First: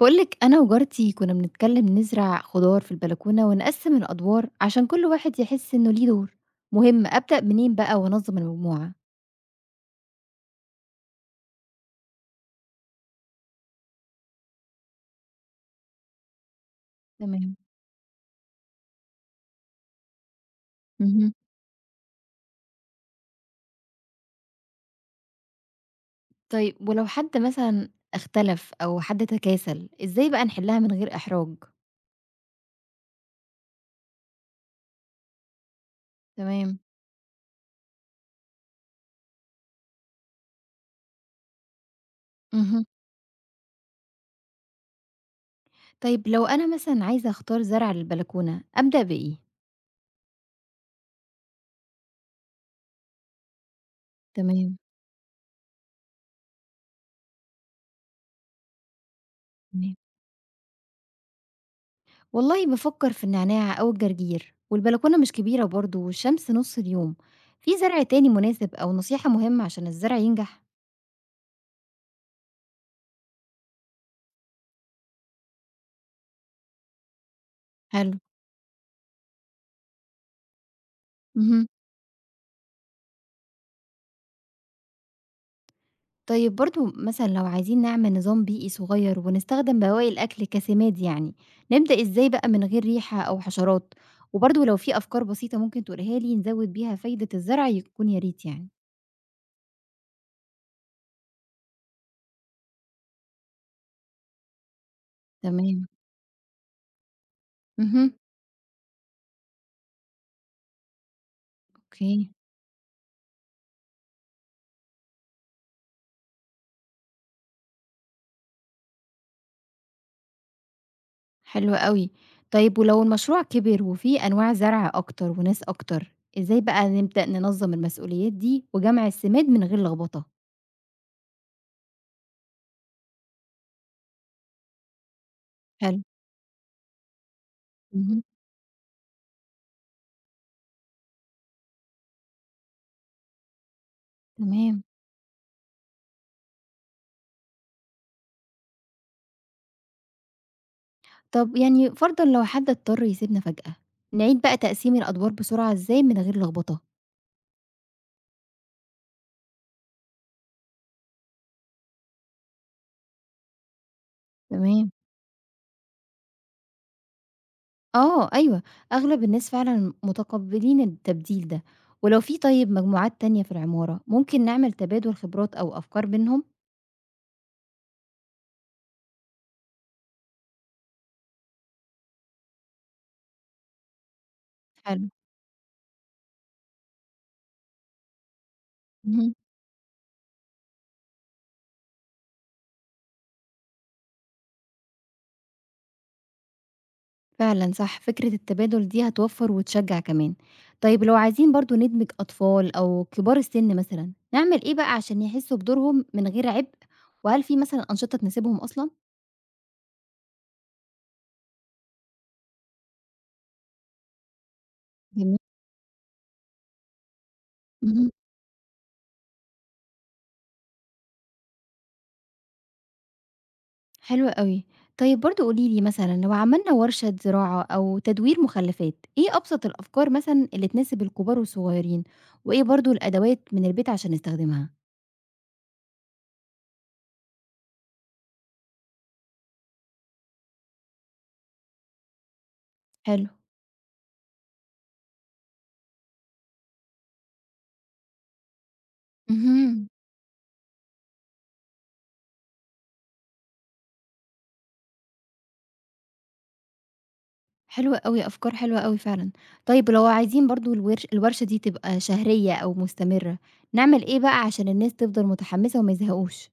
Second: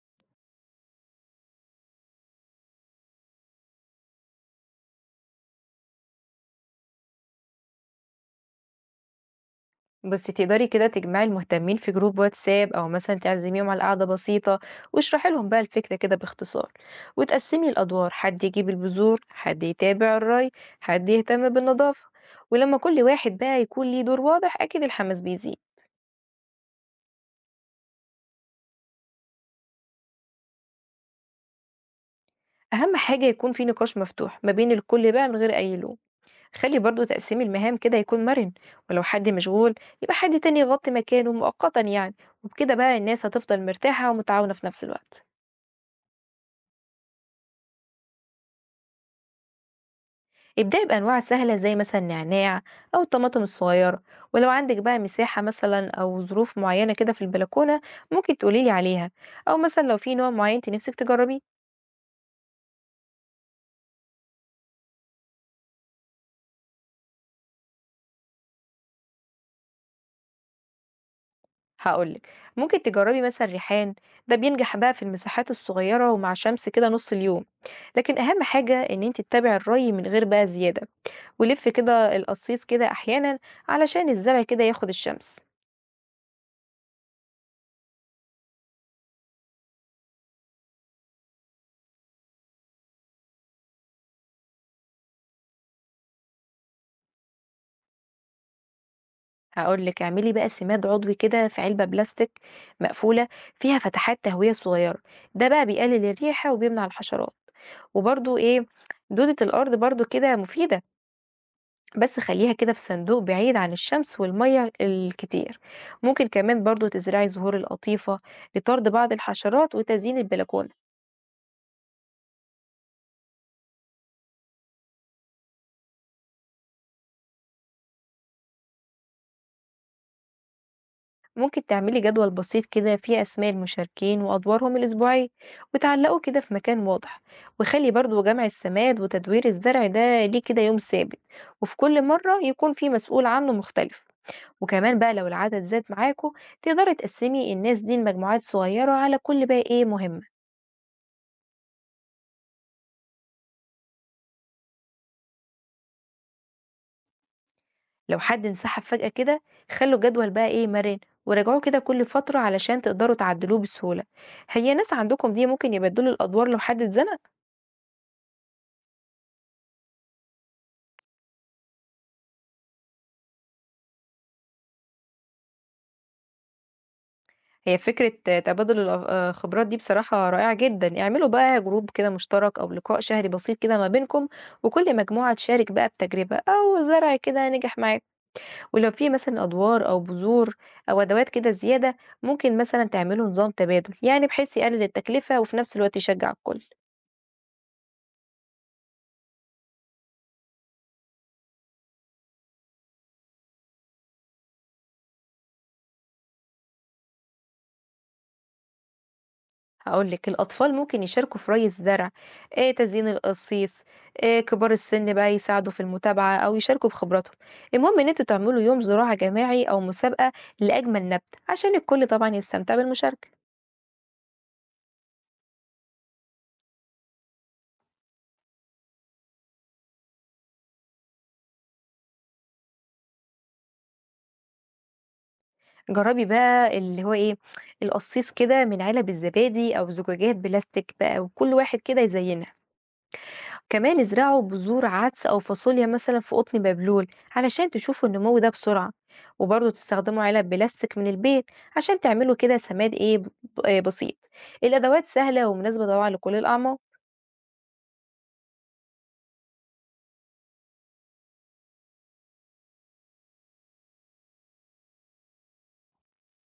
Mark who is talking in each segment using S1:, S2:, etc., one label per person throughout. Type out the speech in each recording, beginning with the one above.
S1: بقولك أنا وجارتي كنا بنتكلم نزرع خضار في البلكونة ونقسم الأدوار عشان كل واحد يحس إنه ليه دور مهم. أبدأ منين بقى وأنظم المجموعة؟
S2: بس تقدري كده تجمعي المهتمين في جروب واتساب او مثلا تعزميهم على قعدة بسيطة. واشرحي لهم بقى الفكرة كده باختصار،
S1: تمام.
S2: وتقسمي الادوار: حد يجيب البذور، حد يتابع الري، حد
S1: مهم.
S2: يهتم بالنظافة. ولما كل واحد بقى يكون ليه دور واضح اكيد الحماس بيزيد.
S1: طيب ولو حد مثلا اختلف أو حد تكاسل، إزاي بقى نحلها من غير إحراج؟
S2: اهم حاجة يكون في نقاش مفتوح ما بين الكل بقى من غير اي لوم.
S1: تمام.
S2: خلي برضو تقسيم المهام كده يكون مرن، ولو حد مشغول يبقى حد تاني يغطي مكانه مؤقتا وبكده
S1: مهم.
S2: بقى الناس هتفضل مرتاحة ومتعاونة في نفس الوقت.
S1: طيب لو أنا مثلا عايزة أختار زرع للبلكونة، أبدأ بإيه؟
S2: ابدأي بأنواع سهلة زي مثلا النعناع أو الطماطم الصغيرة. ولو عندك
S1: تمام.
S2: بقى مساحة مثلا أو ظروف معينة كده في البلكونة ممكن تقوليلي عليها، أو مثلا لو في نوع معين انت نفسك تجربيه.
S1: والله بافكّر في النعناع أو الجرجير، والبلكونة مش كبيرة برضه والشمس نُص اليوم، في زرع تاني مناسب أو نصيحة مهمة عشان الزرع ينجح؟
S2: هقولك ممكن تجربي مثلا ريحان، ده بينجح بقى في المساحات الصغيرة ومع شمس كده نص اليوم. لكن
S1: حلو.
S2: أهم حاجة إن انت تتابعي الري من غير بقى زيادة، ولف
S1: اهم.
S2: كده القصيص كده أحيانا علشان الزرع كده ياخد الشمس.
S1: طيب برضه مثلًا لو عايزين نعمل نظام بيئي صغير ونستخدم بواقي الأكل كسماد نبدأ إزاي بقى من غير ريحة أو حشرات؟ وبرضه لو في أفكار بسيطة ممكن تقولها لي نزوّد بيها فايدة الزرع يكون يا ريت.
S2: هاقول لِك اعملي بقى سِماد عضوي كده في علبة بلاستيك مقفولة فيها فتحات تهوية صغيرة، ده بقى
S1: تمام.
S2: بيقلل الريحة وبيمنع الحشرات.
S1: اهم.
S2: وبرضه دودة الأرض برضه كده مفيدة، بس
S1: أوكي.
S2: خلّيها كده في صندوق بعيد عن الشمس والمَيّة الكتير. ممكن كمان برضه تزرعي زهور القطيفة لطرد بعض الحشرات وتزيين البلكونة.
S1: حلو أوي. طيب ولو المشروع كبر وفيه أنواع زرع أكتر وناس أكتر، إزاي بقى نبدأ ننظم المسؤوليات دي وجمع السماد من غير لخبطة؟
S2: ممكن تعملي جدول بسيط كده فيه أسماء المشاركين وأدوارهم الأسبوعية
S1: حلو.
S2: وتعلقه كده في مكان واضح. وخلي برضو
S1: مهم.
S2: جمع السماد وتدوير الزرع ده ليه كده يوم ثابت، وفي كل مرة يكون فيه مسؤول عنه مختلف.
S1: تمام.
S2: وكمان بقى لو العدد زاد معاكوا تقدري تقسمي الناس دي لمجموعات صغيرة على كل بقى مهمة.
S1: طب فرضا لو حد اضطر يسيبنا فجأة، نعيد بقى تقسيم الأدوار بسرعة إزاي من غير لخبطة؟
S2: لو حد انسحب فجأة كده خلوا الجدول بقى مرن، وراجعوه كده كل فترة علشان تقدروا تعدلوه بسهولة. هي ناس
S1: تمام.
S2: عندكم دي ممكن يبدلوا الأدوار لو حد اتزنق.
S1: آه، أيوه، أغلب الناس فعلا متقبلين التبديل ده، ولو في طيب مجموعات تانية في العمارة ممكن نعمل تبادل خبرات أو أفكار بينهم؟
S2: هي فكرة تبادل خبرات دي بصراحة رائعة جدا. اعملوا بقى جروب كده مشترك أو لقاء شهري بسيط كده ما بينكم، وكل
S1: حلو.
S2: مجموعة تشارك بقى بتجربة أو زرع كده نجح معاك. ولو في
S1: مهم.
S2: مثلا أدوار أو بذور أو أدوات كده زيادة ممكن مثلا تعملوا نظام تبادل، بحيث يقلل التكلفة وفي نفس الوقت يشجع الكل.
S1: فعلًا صح، فكرة التبادل دي هتوفّر وتشجّع كمان. طيب لو عايزين برضه ندمج أطفال أو كبار السن مثلًا، نعمل إيه بقى عشان يحسّوا بدورهم من غير عبء، وهل في مثلًا أنشطة تناسبهم أصلًا؟
S2: هاقول لِك، الأطفال ممكن يشاركوا في ري الزرع، تزيين القصيص. كبار السن بقى
S1: جميل.
S2: يساعدوا في المتابعة أو يشاركوا بخبراتهم. المهم إن
S1: اهم.
S2: أنتم تعملوا يوم زراعة جماعي أو مسابقة لأجمل نبت، عشان الكل طبعًا يستمتع بالمشاركة.
S1: حلو أوي. طيب برضه قولي لي مثلًا لو عملنا ورشة زراعة أو تدوير مخلفات، إيه أبسط الأفكار مثلًا اللي تناسب الكبار والصغيرين، وإيه برضه الأدوات من البيت عشان نستخدمها؟
S2: جرّبي بقى اللي هو إيه، القصيص كده من علب الزبادي أو زجاجات بلاستيك بقى وكل واحد كده يزينها.
S1: حلو.
S2: كمان ازرعوا بذور عدس أو فاصوليا مثلا في قطن بابلول علشان تشوفوا النمو ده بسرعة. وبرضه
S1: اهم.
S2: تستخدموا علب بلاستيك من البيت عشان تعملوا كده سماد ايه ب- آه بسيط. الأدوات سهلة ومناسبة طبعا لكل الأعمار.
S1: حلوة أوي، أفكار حلوة أوي فعلًا. طيب لو عايزين برضه الورشة دي تبقى شهرية أو مستمرة، نعمل إيه بقى عشان الناس تفضل متحمسة وما يزهقوش؟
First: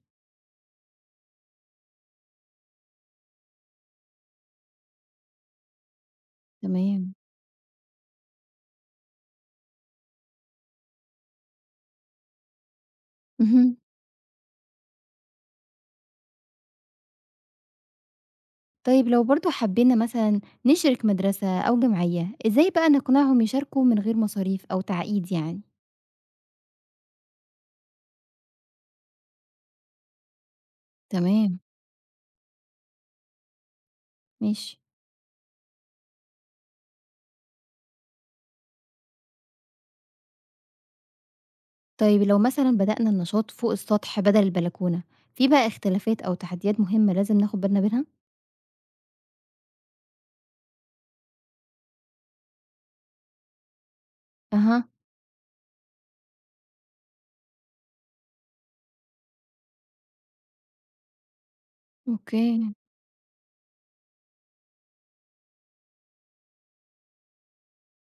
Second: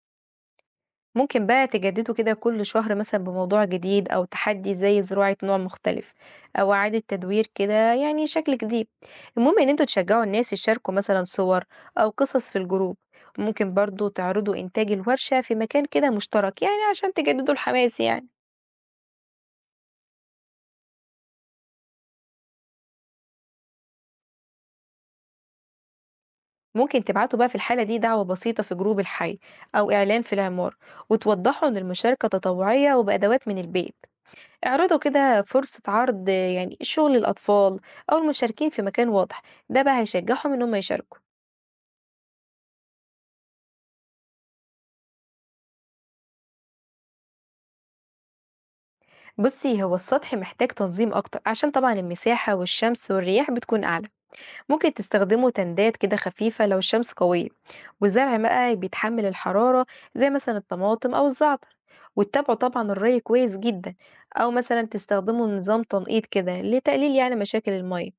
S2: ممكن بقى تجددوا كده كل شهر مثلا بموضوع جديد أو تحدي زي زراعة نوع مختلف أو إعادة
S1: تمام.
S2: تدوير كده، شكل جديد. المهم إن انتوا تشجعوا الناس يشاركوا مثلا صور أو قصص في الجروب. ممكن
S1: اهم.
S2: برضو تعرضوا إنتاج الورشة في مكان كده مشترك، عشان تجددوا الحماس
S1: طيب لو برضه حبينا مثلًا نشرِك مدرسة أو جمعية، إزاي بقى نقنعهم يشاركوا من غير مصاريف أو تعقيد؟
S2: ممكن تبعتوا بقى في الحالة دي دعوة بسيطة في جروب الحي أو إعلان في العمار،
S1: تمام،
S2: وتوضحوا إن المشاركة تطوعية وبأدوات من البيت.
S1: ماشي.
S2: اعرضوا كده فرصة عرض شغل الأطفال أو المشاركين في مكان واضح، ده بقى هيشجعهم إن هم يشاركوا.
S1: طيب لو مثلًا بدأنا النشاط فوق السطح بدل البلكونة، في بقى اختلافات أو تحديات مهمة لازم ناخد بالنا منها؟
S2: بصي هو السطح محتاج تنظيم أكتر عشان طبعا المساحة والشمس والرياح بتكون أعلى.
S1: أها.
S2: ممكن تستخدموا تندات كده خفيفة لو الشمس قوية والزرع بقى بيتحمل الحرارة زي مثلا الطماطم أو الزعتر. وتتابعوا
S1: أوكي.
S2: طبعا الري كويس جدا، أو مثلا تستخدموا نظام تنقيط كده لتقليل مشاكل المية.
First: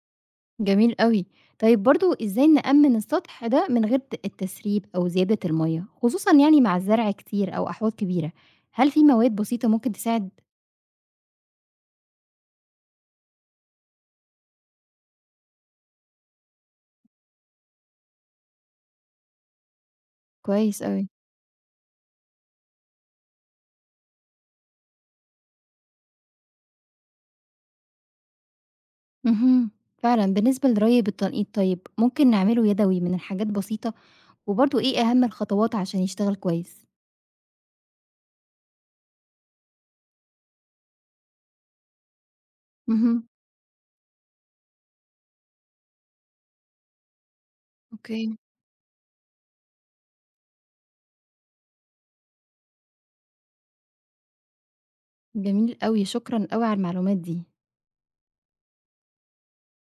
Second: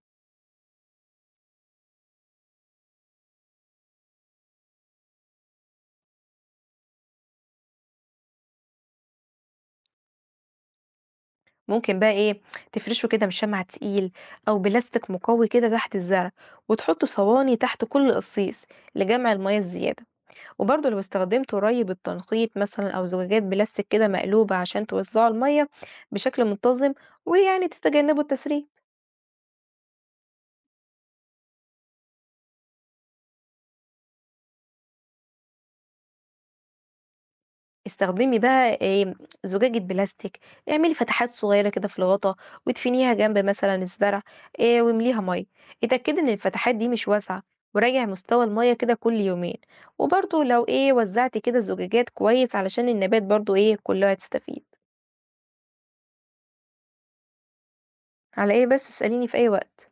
S1: جميل أوي. طيب برضه إزاي نأمِّن السطح ده من غير التسريب أو زيادة المَيّة، خصوصًا مع الزرع كتير أو أحواض كبيرة؟ هل في مواد بسيطة ممكن تساعد؟
S2: ممكن بقى تفرشه كده بشمع تقيل او بلاستيك مقوي كده تحت الزرع، وتحطوا صواني تحت كل قصيص لجمع المية الزيادة.
S1: كويس
S2: وبرضه لو
S1: أوي.
S2: استخدمت ري بالتنقيط مثلا او زجاجات بلاستيك كده مقلوبة عشان توزعوا المية بشكل منتظم ويعني تتجنبوا التسريب.
S1: اهم. فعلًا بالنسبة لرَيّ التنقيط طيب، ممكن نعمله يدوي من حاجات بسيطة، وبرضه إيه أهم الخطوات عشان يشتغل كويس؟
S2: استخدمي بقى آمم زجاجة بلاستيك، اعملي فتحات صغيرة كده في الغطا وادفنيها
S1: اهم.
S2: جنب مثلًا الزرع. وامليها مَيّة، اتأكدي إن الفتحات دي مش واسعة، وراجعي
S1: أوكي.
S2: مستوى المَيّة كده كل يومين. وبرضه لو وزعتِ كده الزجاجات كويس علشان النبات برضه كلها تستفيد.
S1: جميل أوي، شكرًا أوي على المعلومات دي.
S2: على إيه بس، اسأليني في أي وقت.